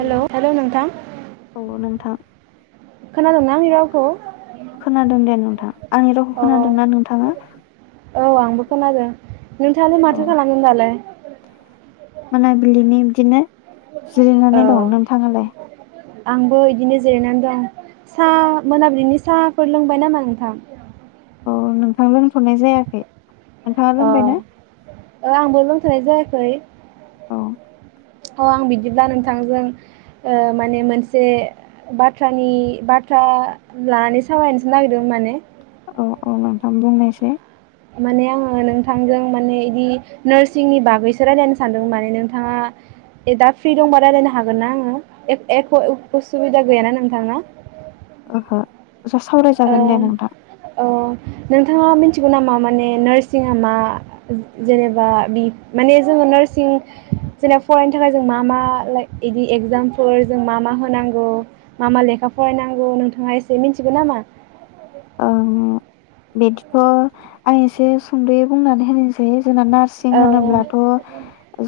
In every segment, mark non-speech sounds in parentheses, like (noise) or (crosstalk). हेल hello नोंथां औ नोंथां खोनादोंना आंनि रावखौ खोनादों दे नोंथां आंनि रावखौ औ खोनादोंना नोंथाङा? आंबो औ खोनादों? नोंथाङालाय अ माथो खालामोन दालाय? मोनाबिलिनि बिदिनो जिरायनानै औ दं नोंथाङालाय आंबो बिदिनो जिरायनानै दं साहा मोनाब्लिनि साहाफोर लोंबाय नामा नोंथां? अ नोंथां लोंथनाय जायाखै नोंथाङा लोंबायना अ आंबो लों थनाय जायाखै औ अ आं बिदिब्ला नोंथांजों ओ माने मोनसे बाथ्रानि बाथ्रा लानानै सावरायनोसो नागिरदोंमोन माने औ औ नोंथां बुंनोसै माने आङो नोंथांजों माने बिदि नार्सिंनि बागैसो रायजलायनो सानदों माने नोंथाङा दा फ्रि दंबा रायजलायनो हागोन ना आङो एख उसुबिदा गैयाना नोंथाङा? ओहो जा औ सावरायजागोन दे नोंथां औ नोंथाङा मिथिगौ नामा माने नारसिंआ मा जेनेबा बि माने जोङो नार्सिं जेनेबा फरायनो थाखाय जों मा मा लाइ बिदि एगजामफोर जों मा मा होनांगौ मा मा लेखा फरायनांगौ नोंथाङा एसे मिथिगौ नामा? ओं (inaudible) बिदिथ आं एसे सुंदयै बुंनानै होनोसै जोंना नार्सिं औ होनोब्लाथ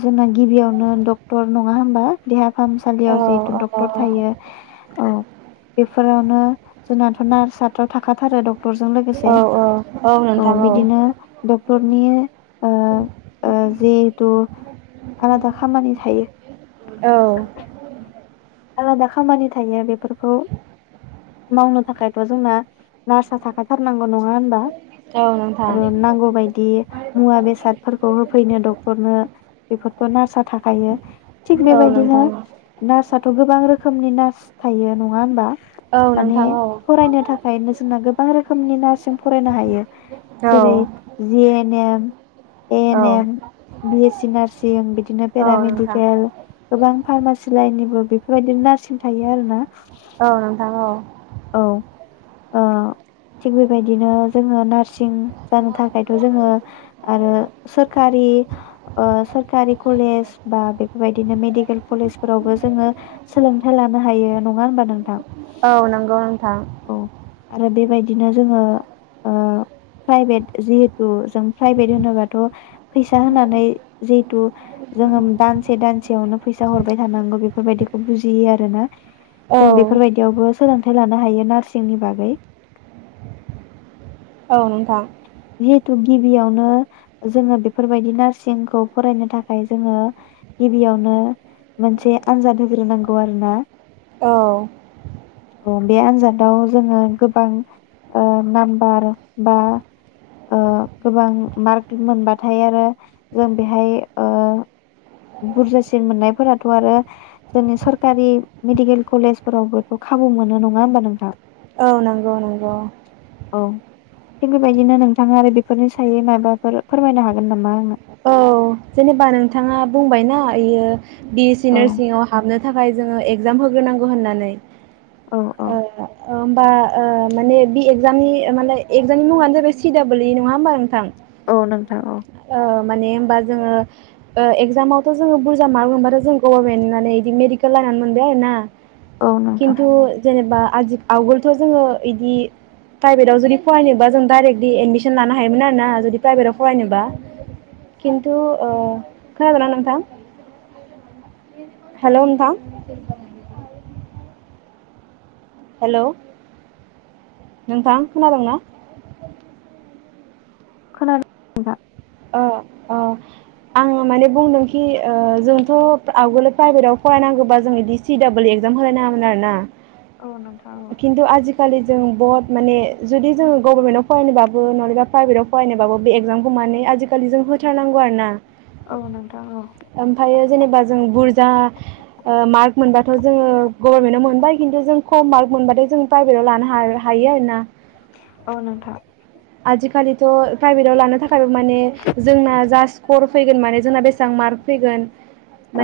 जोंना गिबियावनो डक्टर नङ नङा होमबा देहा औ फाहामसालियाव जिहेथु डक्टर थायो औ बे फोरावनो जोंनाथ नार्सआथ थाख थाखाथारो डक्टरजों लोगोसे औ औ औ नोंथां बिदिनो डक्टरनि ओ ओ जिहेथु आलादा खामानि थायो औ औ आलादा खामानि थायो बेफोरखौ मावनो थाखायथ जोंना नार्सा थाखाथारनांगौ नङा होनबा नोंथां। आरो नांगौ बायदि मुवा बेसादफोरखौ होफैनो डक्टरनो बेफोरखौ नार्सा थाखायो थिग औ बेबायदिनो नोंथां नारसा गोबां रोखोमनि नार्स थायो नङा होनोमबा? औ माने नोंथां औ फरायनो थाखायनो जोंना गोबां रोखोमनि नार्सिं फरायनो हायो औ जेरै जिएनएम औ an M BA C nursing बिदिनो औ नोंथां पेरामेडिकेल गोबां फार्मासि लाइननिबो बेबायदिनो नार सिं थायो आरो ना औ नोंथां औ औ ओ थिग बेबायदिनो जोङो नार्स सिं जानो थाखायथ जोङो आरो सोरकारि सोरखारि कलेज बा बेफोरबायदिनो मेडिकेल कलेजफोरावबो जोङो सोलोंथाइ लानो हायो नङा होनबा नोंथां? औ नंगौ नोंथां आरो बेबायदिनो जोङो ओ प्राइभेट जिहेथु जों प्राइभेट होनोबाथ' फैसा होनानै जि थु जोङो दानसे दानसेयावनो फैसा हरबाय थानांगौ बेफोरबायदिखौ बुजियो आरो ना। औ जों बेफोरबायदियावबो सोलों थाइ लानो हायो नार्सिंनि बागै औ नोंथां जिहेथु गिबियावनो जोङो बेफोरबायदि नार्सिं खौ फरायनो थाखाय जोङो गिबियावनो मोनसे आनजाद होग्रोनांगौ आरोना। औ बे आनजादाव जोङो गोबां ओ नाम्बार बा ओ गोबां मार्क मोनबाथाय आरो जों बेहाय ओ बुरजासिन मोननायफोराथ' आरो जोंनि सरकारि मेडिकेल कलेजफोरावबोथ' खाबु मोनो नङा होमबा नोंथां? औ नंगौ नंगौ औ थिग बेबायदिनो नों थाङा आरो बेफोरनि सायै माबाफोर फोरमायनो हागोन नामा? औ जेनेबा नोंथाङा बुंबायना इयो बि ए सि औ नार्सिंयाव हाबनो नो थाखाय जोङो एगजाम होग्रोनांगौ होननानै औ औ ओ ओ होमबा ओ माने बे एगजामनि मे एग्जामनि मुङानो जाबाय सि डाबल इ नङा होमबा नोंथां? औ नोंथां औ ओ माने होनोमबा जोङो ओ एगजामावथ' जोङो बुरजा मार्क मोनबाथाय जों गबार्मेन्ट नानो इदि मेडिकेल लाइन आवनो मोनबाय आरोना। औ नोंथां खिन्थु जेनेबा आजि आवगोलथ' जोङो इदि प्राइभेटाव जुदि फरायनोबा जों दडाइरेक्टलि एडमिसन लानो हायोमोन आरोना जुदि प्राइभेटआव फरायनोबा खिन्थु ओ खोनादोंना नोंथां? हेल' नोंथां हेल' नोंथां खोनादोंंना? खोनादों दा ओ ओ आं माने बुंदोंखि ओ जोंथ' आवगोलो प्राइभेटाव फरायनांगौबा जों इदि सि दाबल एक्जाम होलाय नाङामोन आरोना औ नोंथां औ खिन्थु आजिखालि जों बहुथ माने जुदि जोङो गभर्नमेन्टआव फरायनोबाबो नलेबा प्राइभेटआव फरायनोबाबो बे एक्जामखौ मानो आजिखालि जों होथारनांगौ आरो ना। औ नोंथां औ ओमफ्रायो जेनेबा जों बुर्जा ओ मार्क मोनबाथ' जोङो गभर्नमेन्टआव मोनबाय खिन्थु जों खम मार्क मोनबाथाय जों प्राइभेटाव लानो हा-हायो आरोना। औ नोंथां आजिखालिथ' प्राइभेटाव लानो थाखायबो माने जोंना जा स्कर फैगोन माने जोंना बेसेबां मार्क फैगोन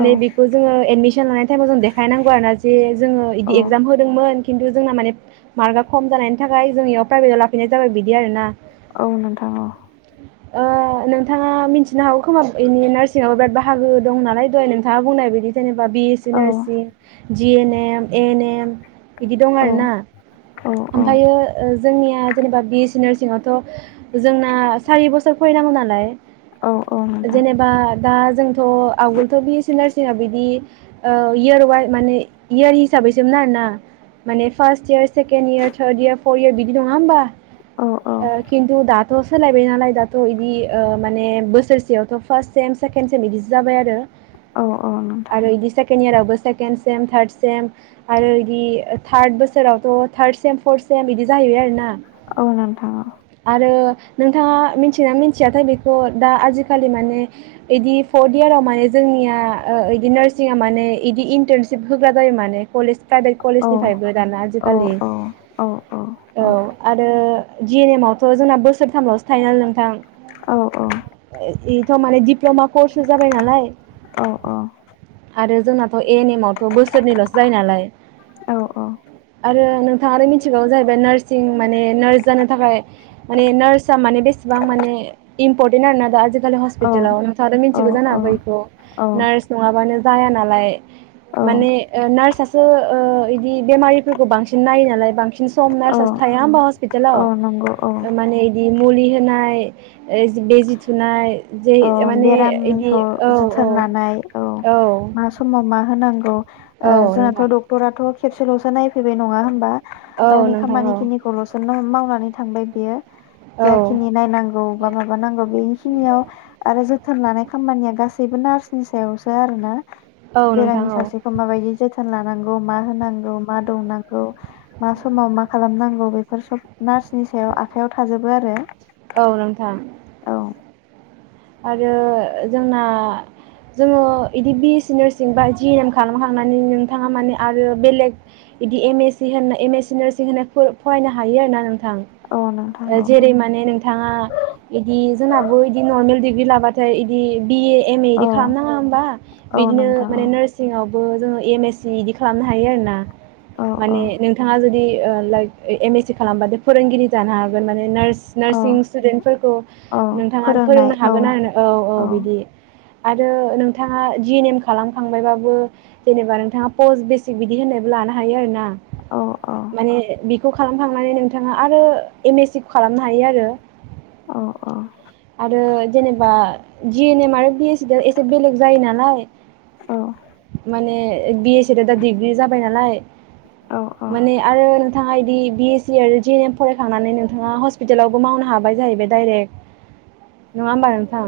औ बेखौ जोङो एडमिसन लानाय टाइमाव जों देखायनांगौ आरो ना जे जोङो औ बिदि एगजाम होदोंमोन खिन्थु जोंना माने मार्कआ खम जानायनि थाखाय जोंयाव प्राइभेटाव लाफैनाय जाबाय बिदि आरो ना। औ नोंथां औ ओ नोंथाङा मिथिनो हागौ खोमा बेनि नारसिंयाव बिराद बाहागो दं नालाय दहाय नोंथाङा बुंनाय बायदि जेने (inaudible) बि ए सि औ नारसिं जि ए ने म ए ने एम बिदि दं औ आरो ना औ औ ओमफायो ओ जोंनिया जेनेबा बि एस सि नारसिं सिङावथ जोंना सारि बोसोर फरायनांगौ नालाय औ औ नोंथां जेनेबा दा जोंथ' आवगोलथ' बि ए सि नारसिङा बिदि औ इयार वाइ माने इयार हिसाबैसोमोन आरोना माने first year second year third year fourth year बिदि नङा होमबा औ ओ खिन्थु दा थ' सोलायबाय नालाय दाथ' इदि ओ माने बोसोरसेयावथ' फार्स्ट सेम सेकेणड सेम इदिसो जाबाय आरो औ औ नोंथां आरो इदि सेकेण इयार आबो सेकेणड सेम थार्द सेम आरो इदि थार्द बोसोरावथ' थार्ड सेम फर्थ सेम इदि जाहैबाय आरोना औ नोंथां औ आरो नोंथाङा मिथियोना मिथियाथाय बेखौ दा आजिखालि माने इदि फर्थ इयाराव माने जोंनिया ओ इदि नारसिंया माने इदि इन्टार्नशिप होग्रा जायो माने कलेज प्राइभेट औ कलेजनिफ्रायबो दाना आजिखालि औ औ आरो जि एन एम आवथ' जोंना बोसोरथामल'सो थायोना नों थां औ (unintelligible) (unintelligible) माने दिप्लमा कोर्ससो जाबाय नालाय औ औ आरो जोंनाथ' ए एन एम आवथ' बोसोरनैल'सो जायो नालाय औ आरो नोंथाङा आरो मिथिबावौ (unintelligible) नारसिं माने नार जानो थाखाय माने नार्स आ माने बेसेबां माने इम्पर्टेन्ट आरोना दा आजिखालि औ हस्पिटालाव नोंथाङाथा मिनथिगौ जानो हागौ इखौ औ नार्स नङाबानो जाया नालाय माने ओ नार्स ओ इदि बेमारिफोरखौ बांसिन नायो नालाय बांसिन (unintelligible) थाया होमबा (unintelligible) हेलौ औ नंगौ औ ओ माने इदि मुलि होनाय ओ बिजि थुनाय जे औ माने इदि बेरामनिखौ औ औ जोथोन लानाय औ मा समाव मा होनांगौ ओ औ जाहाथ नोंथां डक्टरा खेबसेलसो नायफैबाय नङा होमबा औ गावनि नोंथां औ खामानि खिनिखौलसो नं मावनानै थांबाय बियो। औ जाखिनि नायनांगौ बा माबानांगौ बेखिनियाव। आरो जोथोन लानाय खामानिया गासैबो नार्सनि सायावसो आरो ना। औ नोंथां बेरामि औ सासेखौ माबायदि जोथोन। लानांगौ मा होनांगौ मा दौनांगौ मा समाव मा खालामनांगौ बेफोर सब। नार्सनि सायाव आखयाव थाजोबो आरो औ नोंथां औ। आरो जोंना जोङो बिदि बि एस सि नार्सिं बा जिएन एम खालामखांनानै नोंथाङा माने आरो बेलेग बिदि एम ए सि होननाय एम एस सि नार्सिं होनाय फरायनो हायो आरोन ना नोंथां। औ नोंथां ओ औ जेरै माने नोंथाङा बिदि जोंनाबो इदि नर्मेल। लाबाथाय इदि। बिए एम ए औ बिदि खालामनाङा होमबा औ बिदिनो नोंथां औ माने नार्सिंआव। ओ जोङो एम एस सि इदि खालामनो हायो आरो ना। औ माने नोंथाङा जुदि। लाइ एम एस सि खालामबा दे फोरोंगिरि जानो हागोन माने नार्स। औ नार्सिं स्टुडेन्टफोरखौ औ नोंथाङानो फोरोंनाय फोरोंनानै। हागोन आरो औ औ बिदि आरो नोंथाङा जिएन एम खालामखांबायबाबो जेनेबा नोंथाङा पस्ट बेसिक बिदि होननायबो लानो हायो आरो ना। औ औ माने बिखौ। बेखौ खालामखांनानै नोंथाङा आरो एम एस सि खौ खालामनो हायो आरो। अ अ। आरो जेनेबा जि एन एम आरो बि एस सि दा एसे बेलेग जायो नालाय। औ माने। बि एस सि आथ दा डिग्रि जाबाय नालाय। औ औ माने आरो नोंथाङा। दि बिएस सि आरो जिएनएम फरायखांनानै नोंथाङा हस्पिटालावबो मावनो हाबाय जाहैबाय डाइरेक्ट। नङा होमबा नोंथां।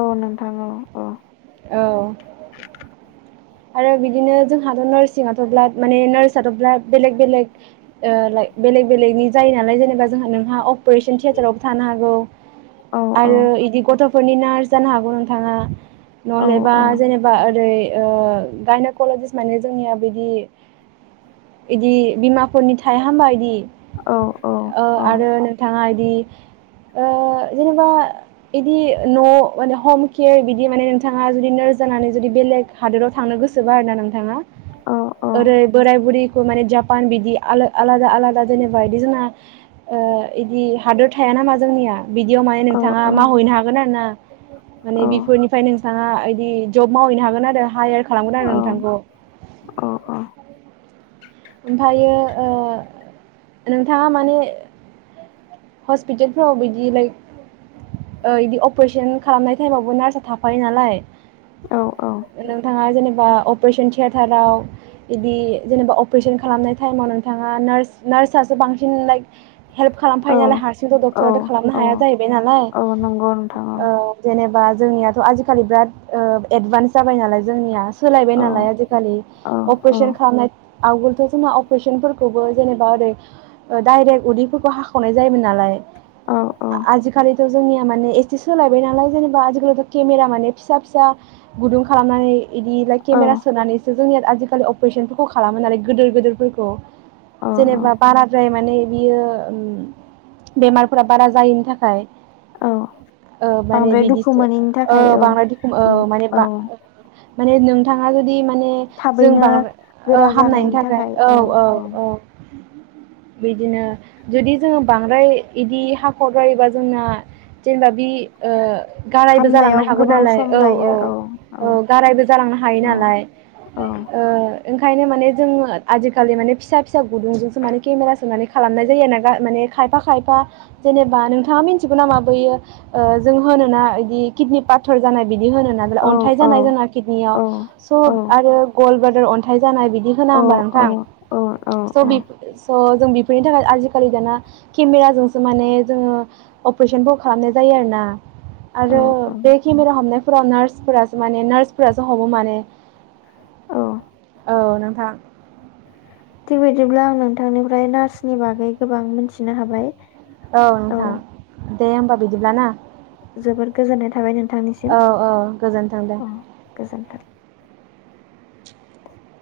औ नोंथां औ औ। औ। आरो बिदिनो जोंहाथ नार्सिंआथ ब्ला माने नार्सआथ ब्ला बेलेग बेलेग बेलेग बेलेगनि जायो नालाय जेनेबा जोंहा नोंहा। अपारेशन थियेटारावबो थानो हागौ औ औ आरो बिदि गथ। फोरनि नार्स जानो हागौ नोंथाङा। औ नहलेबा जेनेबा ओरै। ओ। गायनकलजिस्त माने जोंनिया बिदि बिदि बिमाफोरनि थाया हबा बिदि। औ ओ औ आरो नोंथाङा इ दि ओ जेनेबा इदि न' माने हम केयार बिदि माने नोंथाङा जुदि नोरस जानानै जुदि बेलेग हादोराव थ। थांनो गोसोबा आरो ना नोंथाङा औ ओरै बोराय बुरि खौ माने जापान बिदि आलो आलादा आलादा जेनेबा इदि जोंना ओ इदि हादोर थाया नामा जोंनिया? बिदियाव माने औ नोंथाङा औ मावहैनो हागोन आरो ना माने औ बिफोरनिफ्राय नों थाङा इदि जब मावहैनो हागोन आरो हायार खालामगोन आरो नोंथांखौ। ओमफायो ओ नोंथाङा माने हस्पितालफ्राव बिदि लाइक ओ इदि अपारिशन खालामनाय टाइमावबो नार्सआ थाफायो नालाय ओ नोंथाङा जेनेबा अपारिशोन थियेटाराव इदि जेनेबा अपारिशोन खालामनाय टाइमाव नोंथाङा नार्स नार्स सासे बांसिन लाइक हेल्प खा फाइनाल हारसिंथ' औ डक्टराथ' खालामनो औ हाया जाहैबाय नालाय औ नंगौ नोंथां ओ जेनेबा जोंनियाथ' आजिखालि बिराद ओ एदभान्स जाबाय नालाय जोंनियास सोलायबाय औ नालाय आजिखालि औ औ अपारिशोन खालामनाय आवगोलथ' जोंना अपरेशोनफोरखौबो जेनेबा ओरै ओ दाइरेक्ट उदैफोरखो हाख खावनाय जायोमोन नालाय औ आ-आ आजिखालिथ' जोंनिया माने एसे सोलायबाय नालाय जेनेबा आजिखालिथ' केमेरा माने फिसा फिसा गुदुं खालामनानै इदिलाय औ केमेरा सोनानैसो जोंनिया आजिखालि अप्रेसोनफोरखौ खालामो नालाय गोदोर गोदोरफोरखौ औ जेनेबा बाराद्रायब माने बियो उम बेमारफोरा बारा जायिनि थाखाय। औ ओ माने बांद्राय दुखु बिदिसो मोनैनि ओ थाखाय औ बांद्राय दुखु ओ माने औ बा माने नोंथाङा जुदि मा ने जों थाबैनो बां ओ हामनायनि थाखाय औ औ औ। बिदिनो जुदि जोङो बांद्राय इदि हाखावद्रायोबा जोंना जेनेबा बि ओ गारायबो जालांनो हामनायाव हागौ गोबाव नालाय सम औ औ लायो औ ओ गारायबो जालांनो हायो औ नालाय औ ओ ओंखायनो माने जोङो आजिखालि माने फिसा फिसा गुदुंजोंसो माने केमेरा सोनानै खालामनाय जायो ना गा माने खायफा खायफा जेनेबा नोंथाङा मिन्थिगो नामा बैयो ओ जोंहानोना इदि किदनि पाथर जानाय? बिदि होनोना जेला औ अन्थाय औ जानाय जोंहा किदनिआव औ औ सब आरो गलबाल रो अन्थाइ जानाय बिदि होना औ होमबा नोंथां? औ औ स' औ बिब स' जों बेफोरनि थाखाय आजिखालि दाना केमेराजोंसो माने जोङो अपरेशोनखौ खालामनाय जायो आरो ना आरो औ बे खेमेरा हमनाय फुरा नार्सफोरासो माने नार्सफोरासो हमो माने अ औ नोंथां थिग बिदिब्ला आं नोंथांनिफ्राय नार्सनि बागै गोबां मिथिनो हाबाय। औ नोंथां दे होमबा बिदिब्ला ना? जोबोद गोजोननाय थाबाय नोंथां। औ औ गोजोनथों दे। गोजोन्थों